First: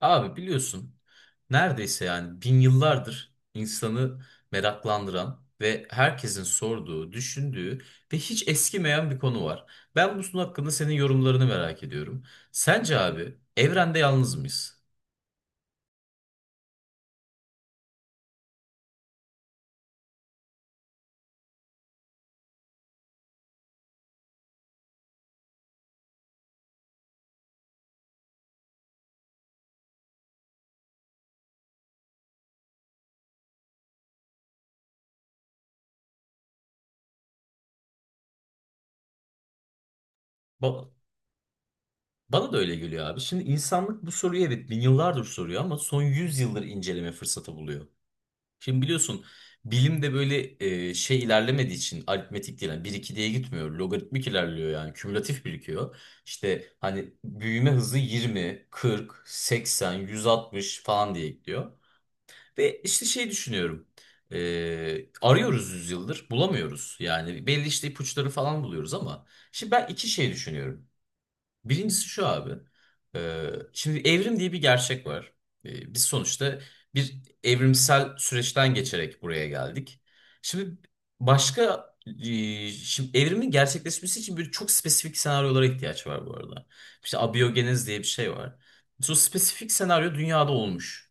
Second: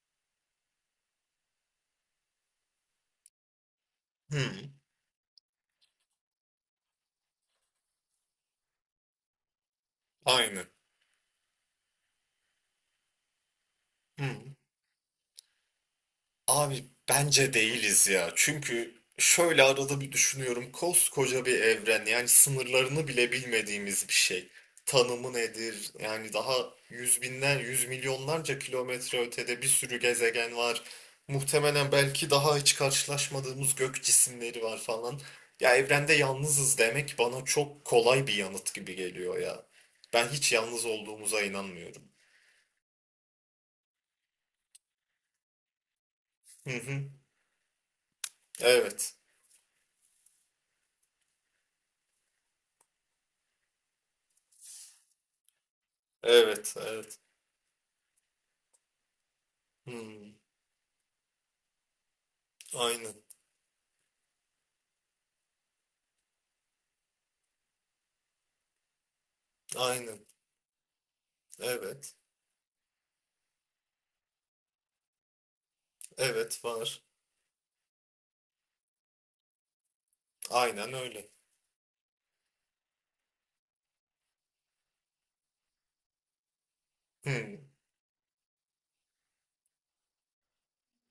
Abi biliyorsun neredeyse yani bin yıllardır insanı Hmm, meraklandıran ve herkesin sorduğu, düşündüğü ve hiç eskimeyen bir konu var. Ben bunun aynı. hakkında senin yorumlarını merak ediyorum. Sence abi evrende yalnız Hmm. mıyız? Abi bence değiliz ya. Çünkü şöyle arada bir düşünüyorum. Koskoca bir evren, yani sınırlarını bile bilmediğimiz bir şey. Tanımı nedir? Yani daha yüz binden yüz milyonlarca kilometre ötede bir sürü gezegen var. Muhtemelen belki daha hiç karşılaşmadığımız gök cisimleri var falan. Ya evrende yalnızız demek bana çok kolay bir yanıt gibi geliyor ya. Ben hiç yalnız Ba- olduğumuza inanmıyorum. Bana da öyle geliyor abi. Şimdi insanlık bu soruyu evet bin yıllardır soruyor ama son 100 yıldır Hı hı. inceleme fırsatı buluyor. Şimdi Evet. biliyorsun bilim de böyle şey ilerlemediği için aritmetik değil. Yani 1-2 diye gitmiyor. Logaritmik ilerliyor yani. Kümülatif birikiyor. İşte Evet, hani evet. büyüme hızı 20, 40, 80, Hmm, 160 falan diye gidiyor. Ve işte aynen, şey düşünüyorum. Arıyoruz yüzyıldır bulamıyoruz. Yani belli işte ipuçları falan buluyoruz ama. Şimdi ben iki aynen. şey düşünüyorum. Birincisi Evet, şu abi. Şimdi evrim diye bir gerçek var. Biz sonuçta evet var. bir evrimsel süreçten geçerek buraya geldik. Şimdi Aynen öyle. başka şimdi evrimin gerçekleşmesi için böyle çok spesifik senaryolara ihtiyaç var bu arada. İşte Hmm, abiyogenez diye bir şey var. Sonra spesifik senaryo dünyada olmuş.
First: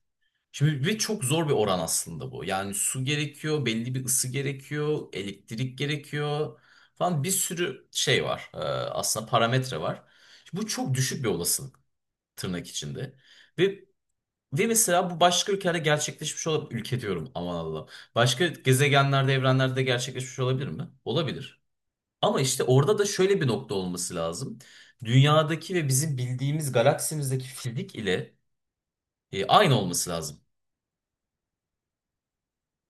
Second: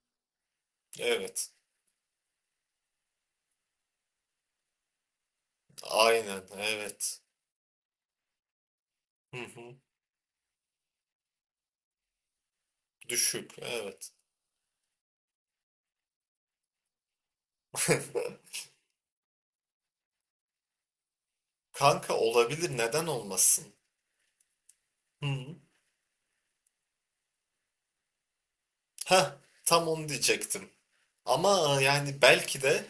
Şimdi ve çok zor evet, bir oran aslında bu. Yani su gerekiyor, belli bir ısı gerekiyor, elektrik aynen, gerekiyor evet. falan bir sürü şey var. Aslında Hı hı, parametre var. Bu çok düşük bir olasılık tırnak içinde. düşük, Ve evet. ve mesela bu başka ülkelerde gerçekleşmiş olabilir. Ülke diyorum, aman Allah! Başka gezegenlerde, evrenlerde gerçekleşmiş olabilir mi? Olabilir. Kanka Ama işte olabilir, orada da neden şöyle bir olmasın? nokta olması lazım. Hı hı. Dünyadaki ve bizim bildiğimiz galaksimizdeki fizik ile Heh, aynı tam olması onu lazım. diyecektim. Ama yani belki de,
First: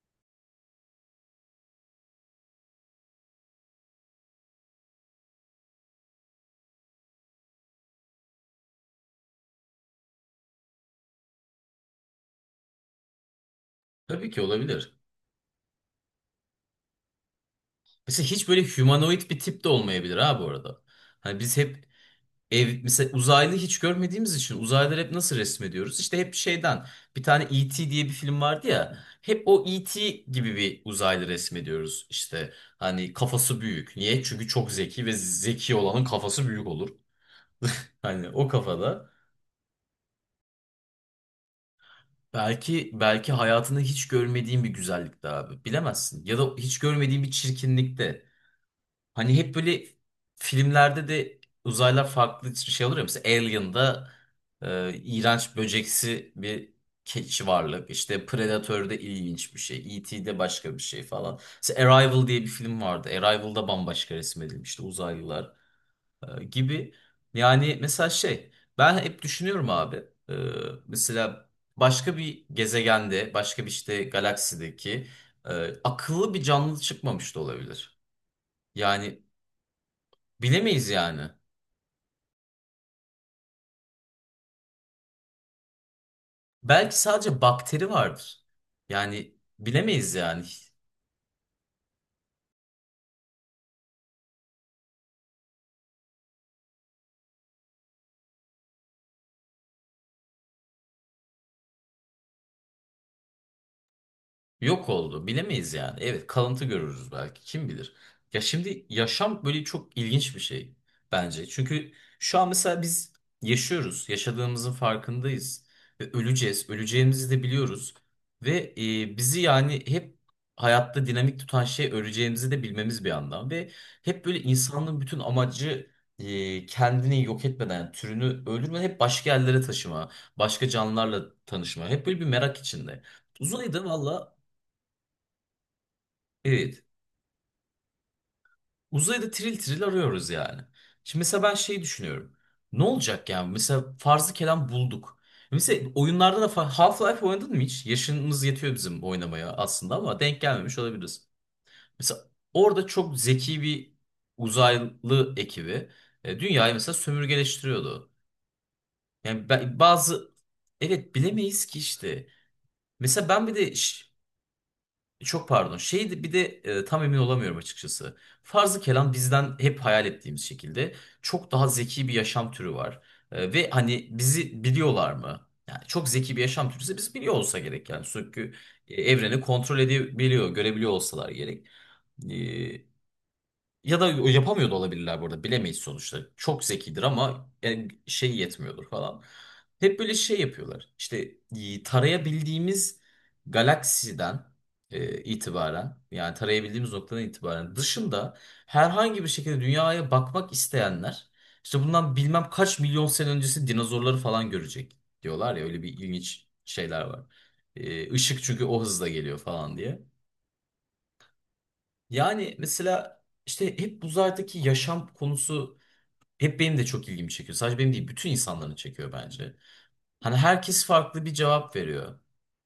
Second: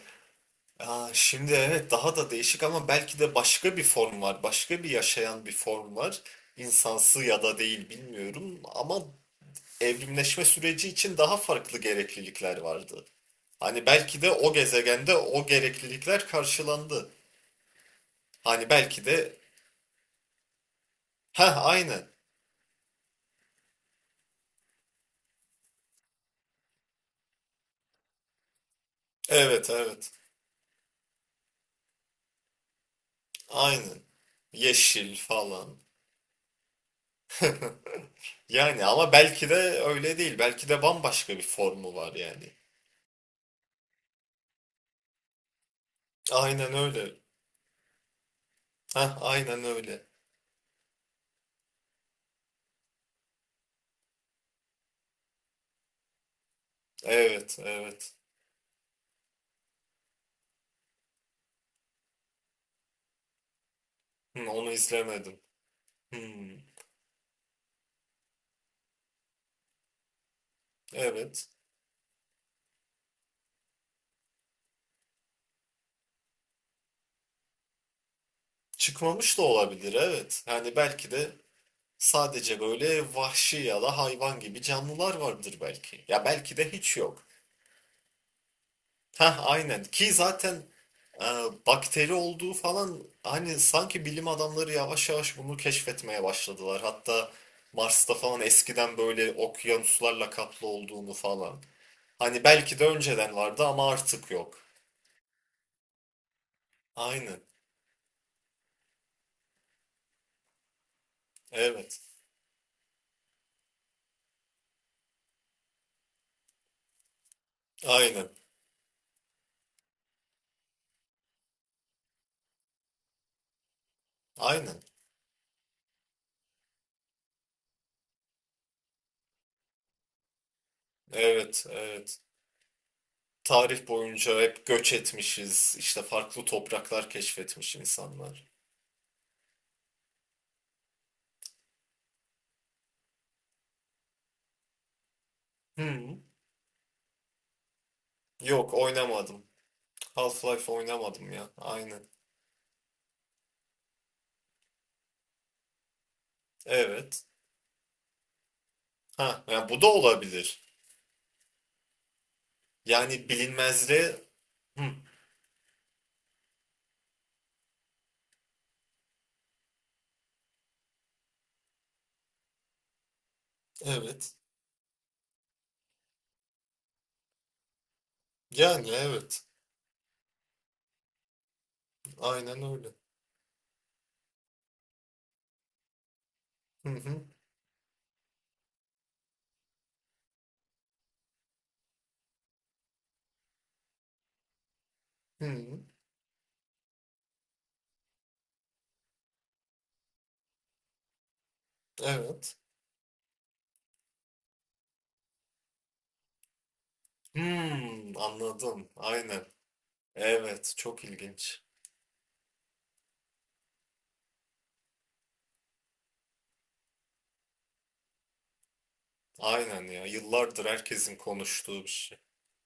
aa, şimdi evet daha da değişik, ama belki de başka bir form var, başka bir yaşayan bir form var. İnsansı ya da değil bilmiyorum ama evrimleşme süreci için daha farklı gereklilikler vardı. Hani belki Tabii de ki o olabilir. gezegende o gereklilikler karşılandı. Mesela hiç böyle Hani belki humanoid bir de tip de olmayabilir ha bu arada. Hani ha biz hep aynı. Mesela uzaylı hiç görmediğimiz için uzaylıları hep nasıl resmediyoruz? İşte hep şeyden bir tane E.T. diye bir film vardı ya. Hep o Evet E.T. evet. gibi bir uzaylı resmediyoruz. İşte hani kafası büyük. Aynen. Niye? Çünkü çok zeki ve Yeşil zeki falan. olanın kafası büyük olur. Hani o Yani kafada. ama belki de öyle değil. Belki de bambaşka bir formu var yani. Belki hayatında hiç görmediğin bir güzellikte abi. Bilemezsin. Ya da Aynen hiç öyle. görmediğin bir çirkinlikte. Ha Hani hep aynen böyle öyle. filmlerde de uzaylılar farklı şey olur ya. Mesela Alien'da iğrenç böceksi bir keçi Evet, varlık. evet. İşte Predator'da ilginç bir şey. E.T'de başka bir şey falan. Mesela Arrival diye bir film vardı. Arrival'da bambaşka Hı, onu resmedilmişti izlemedim. uzaylılar Hmm, gibi. Yani mesela şey ben hep düşünüyorum abi. E, evet. Mesela başka bir gezegende başka bir işte galaksideki e, akıllı bir canlı çıkmamış da olabilir. Yani Çıkmamış da olabilir, evet. Yani bilemeyiz belki yani. de sadece böyle vahşi ya da hayvan gibi canlılar vardır belki. Ya belki de hiç Belki yok. sadece bakteri vardır. Yani Ha aynen ki bilemeyiz yani. zaten e, bakteri olduğu falan, hani sanki bilim adamları yavaş yavaş bunu keşfetmeye başladılar. Hatta Mars'ta falan eskiden böyle okyanuslarla kaplı olduğunu falan. Hani belki de önceden vardı ama artık yok. Yok oldu. Bilemeyiz yani. Evet, kalıntı görürüz belki. Aynen. Kim bilir? Ya şimdi yaşam böyle çok ilginç bir şey bence. Çünkü Evet. şu an mesela biz yaşıyoruz. Yaşadığımızın farkındayız. Ve öleceğiz. Öleceğimizi de biliyoruz. Aynen. Ve bizi yani hep hayatta dinamik tutan şey öleceğimizi de bilmemiz bir yandan. Ve hep böyle Aynen. insanlığın bütün amacı kendini yok etmeden, yani türünü öldürmeden hep başka yerlere taşıma, başka canlılarla Evet. tanışma. Hep böyle Evet, bir merak içinde. Uzayda tarih valla. boyunca hep göç etmişiz. İşte farklı Evet. topraklar keşfetmiş insanlar. Uzayda tril tril arıyoruz yani. Şimdi mesela ben şey düşünüyorum. Ne olacak yani? Mesela farzı kelam bulduk. Mesela Hı. oyunlarda da Half-Life oynadın mı hiç? Yaşımız yetiyor Yok bizim oynamadım. oynamaya aslında ama denk Half-Life gelmemiş olabiliriz. oynamadım ya. Aynen. Mesela orada çok zeki bir uzaylı ekibi dünyayı mesela Evet. sömürgeleştiriyordu. Ha, Yani ya bu da bazı, olabilir. evet, bilemeyiz ki işte. Mesela Yani ben bir de bilinmezliğe... Hı. Çok pardon. Şeydi bir de tam emin olamıyorum açıkçası. Farzı kelam bizden hep hayal ettiğimiz şekilde çok daha zeki bir yaşam türü var. Ve hani Evet. bizi biliyorlar mı? Yani çok zeki bir yaşam türü ise biz biliyor olsa gerek yani. Çünkü Yani evreni evet. kontrol edebiliyor, görebiliyor olsalar gerek. Aynen öyle. E, Ya da yapamıyor da olabilirler, burada bilemeyiz sonuçta. Çok Hı zekidir hı. ama yani şey yetmiyordur falan. Hep böyle şey yapıyorlar. İşte tarayabildiğimiz galaksiden Hı. itibaren, yani tarayabildiğimiz noktadan itibaren dışında herhangi bir şekilde dünyaya bakmak isteyenler işte bundan bilmem Evet. kaç milyon sene öncesi dinozorları falan görecek diyorlar ya, öyle bir ilginç şeyler var. Hmm, Işık çünkü o anladım. hızla geliyor Aynen. falan diye. Evet, çok ilginç. Yani mesela işte hep uzaydaki yaşam konusu hep benim de çok ilgimi çekiyor. Sadece benim değil, bütün insanların çekiyor bence. Aynen ya. Hani Yıllardır herkes herkesin farklı bir cevap konuştuğu bir şey. veriyor.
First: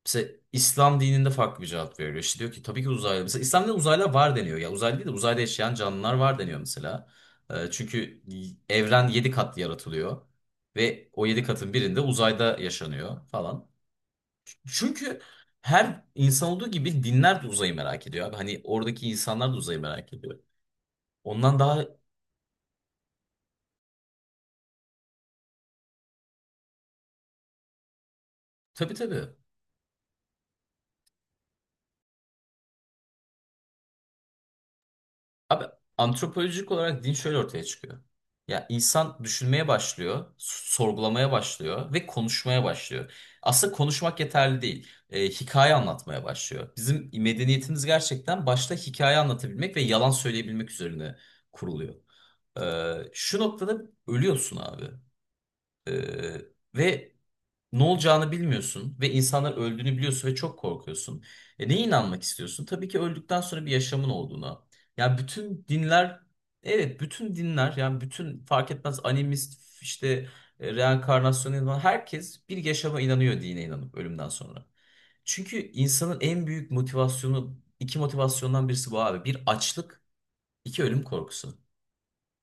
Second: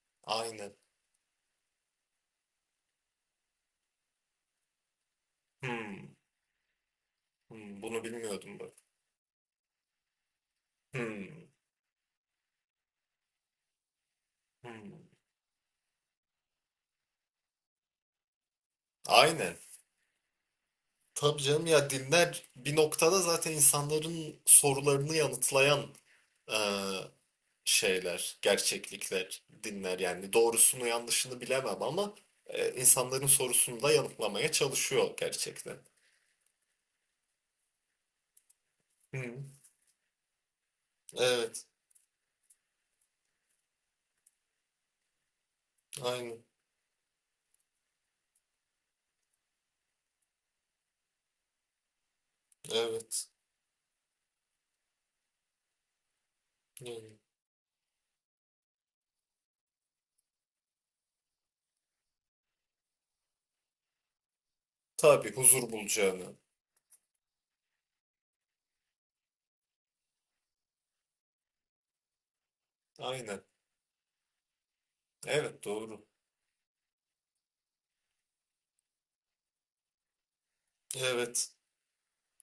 Mesela Aynen. İslam dininde farklı bir cevap veriyor. İşte diyor ki tabii ki uzaylı. Mesela İslam'da uzaylılar var deniyor. Ya uzaylı değil de uzayda yaşayan canlılar Hmm, var deniyor mesela. Hmm, bunu Çünkü bilmiyordum bak. evren 7 kat yaratılıyor. Ve o 7 Hmm. katın birinde uzayda yaşanıyor falan. Hmm, Çünkü her insan olduğu gibi dinler de uzayı merak ediyor abi. Hani oradaki insanlar da aynen. uzayı merak ediyor. Tabii Ondan canım, daha, ya dinler bir noktada zaten insanların sorularını yanıtlayan e, şeyler, tabii tabii. gerçeklikler dinler. Yani doğrusunu yanlışını bilemem ama insanların sorusunu da yanıtlamaya çalışıyor Abi gerçekten. antropolojik olarak din şöyle ortaya çıkıyor. Ya insan Hı. düşünmeye başlıyor, sorgulamaya Evet, başlıyor ve konuşmaya başlıyor. Aslında konuşmak yeterli değil. Hikaye anlatmaya aynen. başlıyor. Bizim medeniyetimiz gerçekten başta hikaye anlatabilmek ve yalan söyleyebilmek üzerine kuruluyor. Evet. Şu noktada ölüyorsun abi. Ee, Ve Yani, ne olacağını bilmiyorsun ve insanlar öldüğünü biliyorsun ve çok korkuyorsun. Neye inanmak istiyorsun? Tabii ki öldükten sonra bir yaşamın olduğuna. Yani tabii bütün huzur dinler, bulacağını. evet bütün dinler yani bütün fark etmez, animist işte reenkarnasyona inanan herkes bir yaşama inanıyor, Aynen. dine inanıp ölümden sonra. Çünkü Evet, doğru. insanın en büyük motivasyonu iki motivasyondan birisi bu abi. Bir, açlık; iki, ölüm Evet, korkusu.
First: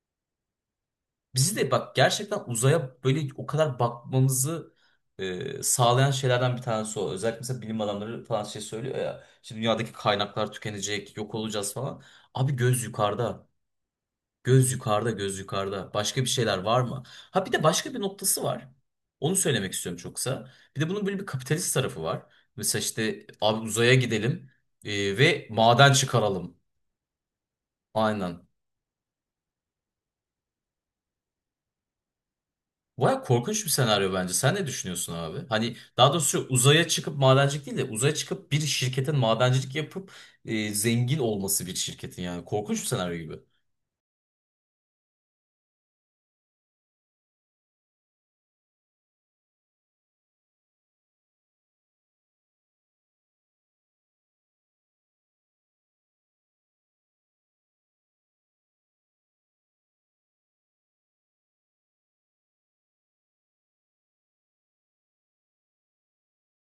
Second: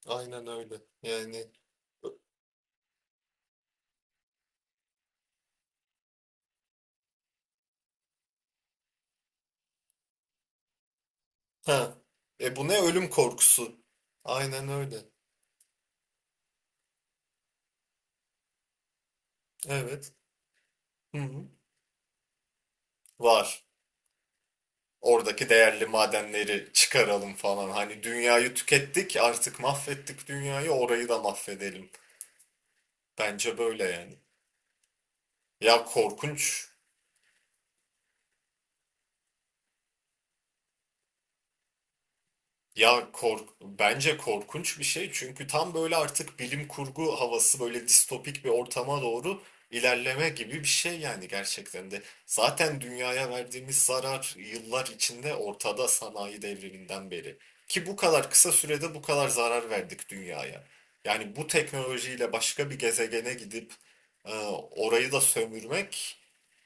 aynen öyle. Yani Bizi de bak gerçekten uzaya böyle o kadar bakmamızı sağlayan şeylerden bir tanesi o. Özellikle mesela bilim adamları falan şey söylüyor ya. Şimdi dünyadaki kaynaklar tükenecek, yok olacağız ha, falan. Abi e bu ne göz ölüm yukarıda. korkusu? Aynen Göz öyle. yukarıda, göz yukarıda. Başka bir şeyler var mı? Ha bir de başka bir noktası var. Onu söylemek istiyorum Evet. çok kısa. Bir de bunun Hı böyle bir hı. kapitalist tarafı var. Mesela işte abi Var. uzaya gidelim ve Oradaki değerli maden çıkaralım. madenleri çıkaralım falan. Hani Aynen. dünyayı tükettik, artık mahvettik dünyayı, orayı da mahvedelim. Baya Bence korkunç bir böyle senaryo yani. bence. Sen ne düşünüyorsun abi? Hani Ya daha doğrusu korkunç, uzaya çıkıp madencilik değil de uzaya çıkıp bir şirketin madencilik yapıp zengin olması bir şirketin yani. Korkunç bir ya senaryo gibi. kork bence korkunç bir şey, çünkü tam böyle artık bilim kurgu havası, böyle distopik bir ortama doğru ilerleme gibi bir şey yani gerçekten de. Zaten dünyaya verdiğimiz zarar yıllar içinde ortada, sanayi devriminden beri. Ki bu kadar kısa sürede bu kadar zarar verdik dünyaya. Yani bu teknolojiyle başka bir gezegene gidip e, orayı da sömürmek,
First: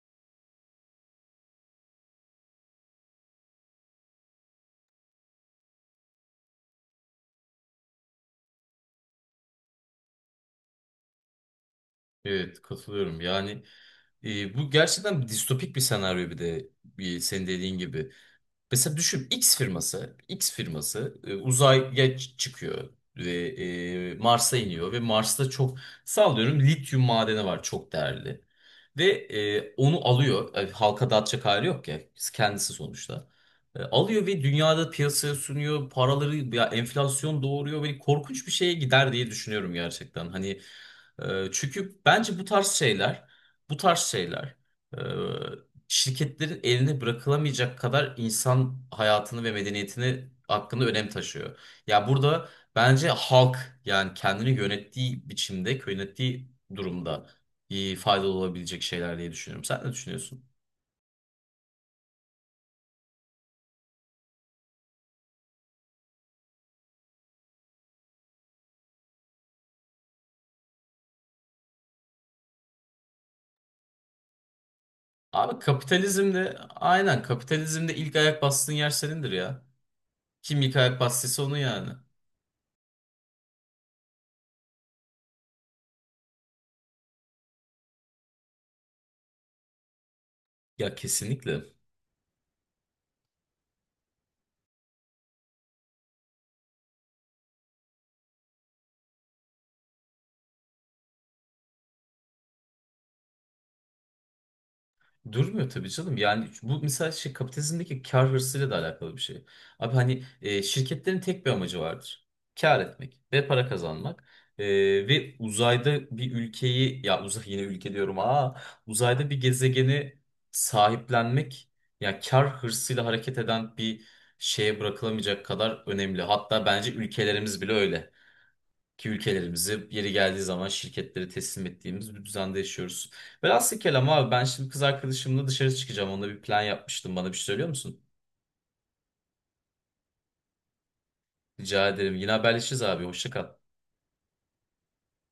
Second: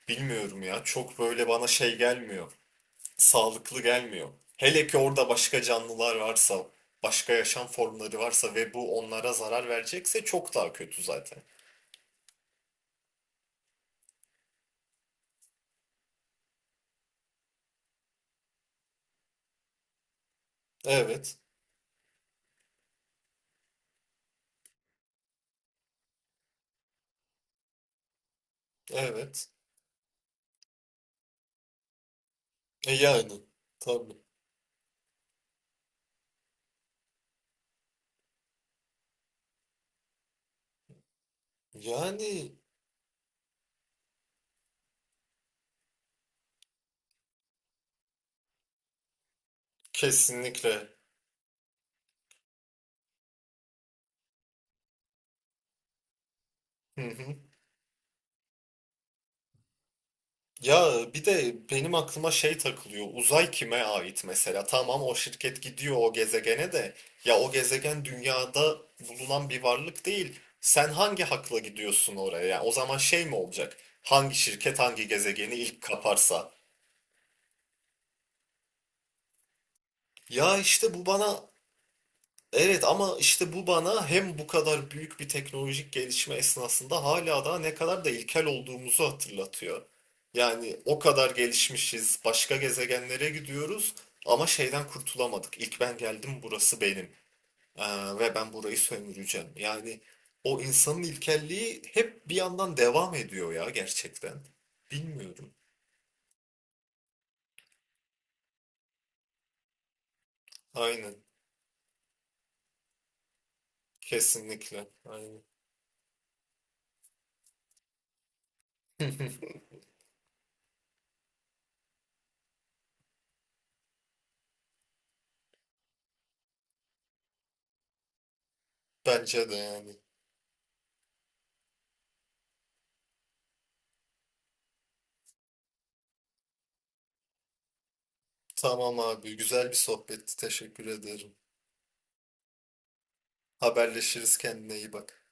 bilmiyorum ya, çok böyle bana şey gelmiyor, sağlıklı gelmiyor. Hele ki orada başka canlılar varsa, başka yaşam formları varsa ve bu onlara zarar verecekse çok daha kötü zaten. Evet, katılıyorum. Yani bu gerçekten distopik bir senaryo bir de bir, senin dediğin gibi. Mesela düşün, X firması Evet, uzaya çıkıyor ve Mars'a iniyor ve Mars'ta çok, sallıyorum, lityum madeni var, çok değerli. Ve evet. Onu alıyor. Halka dağıtacak hali yok ya kendisi E sonuçta. yani, tabii. Alıyor ve dünyada piyasaya sunuyor. Paraları ya enflasyon doğuruyor ve korkunç bir şeye gider diye düşünüyorum gerçekten. Hani çünkü bence bu Yani tarz şeyler, bu tarz şeyler e, şirketlerin eline bırakılamayacak kadar insan hayatını ve medeniyetini hakkında kesinlikle. önem taşıyor. Ya burada bence halk yani kendini yönettiği biçimde, yönettiği Hı durumda hı. Faydalı olabilecek şeyler diye düşünüyorum. Sen ne düşünüyorsun? Ya bir de benim aklıma şey takılıyor. Uzay kime ait mesela? Tamam, o şirket gidiyor o gezegene de. Ya o gezegen dünyada bulunan bir varlık değil. Sen hangi hakla gidiyorsun oraya? Yani o zaman şey mi olacak? Hangi şirket hangi gezegeni Abi ilk kaparsa? kapitalizmde, aynen, kapitalizmde ilk ayak bastığın yer senindir ya. Ya Kim ilk işte ayak bu bana bastıysa onun yani. evet, ama işte bu bana hem bu kadar büyük bir teknolojik gelişme esnasında hala daha ne kadar da ilkel olduğumuzu hatırlatıyor. Yani Ya o kadar kesinlikle. gelişmişiz, başka gezegenlere gidiyoruz ama şeyden kurtulamadık. İlk ben geldim, burası benim. Ve ben burayı sömüreceğim. Yani o insanın ilkelliği hep bir yandan devam ediyor ya gerçekten. Bilmiyorum. Durmuyor tabii canım. Yani bu mesela şey kapitalizmdeki kar hırsıyla da alakalı bir şey. Abi hani Aynen, şirketlerin tek bir amacı vardır. Kar etmek ve para kazanmak. E, kesinlikle. Ve Aynen. uzayda bir ülkeyi, ya uzay yine ülke diyorum, uzayda bir gezegeni sahiplenmek ya kar hırsıyla hareket eden bir şeye bırakılamayacak kadar önemli. Hatta bence ülkelerimiz bile öyle ki Bence de ülkelerimizi yani. yeri geldiği zaman şirketlere teslim ettiğimiz bir düzende yaşıyoruz. Velhasıl kelam abi, ben şimdi kız arkadaşımla dışarı çıkacağım. Onunla bir plan yapmıştım. Bana bir şey söylüyor musun? Tamam abi, güzel bir sohbetti. Teşekkür ederim. Rica ederim. Yine haberleşiriz abi. Hoşça kal. Haberleşiriz, kendine iyi bak.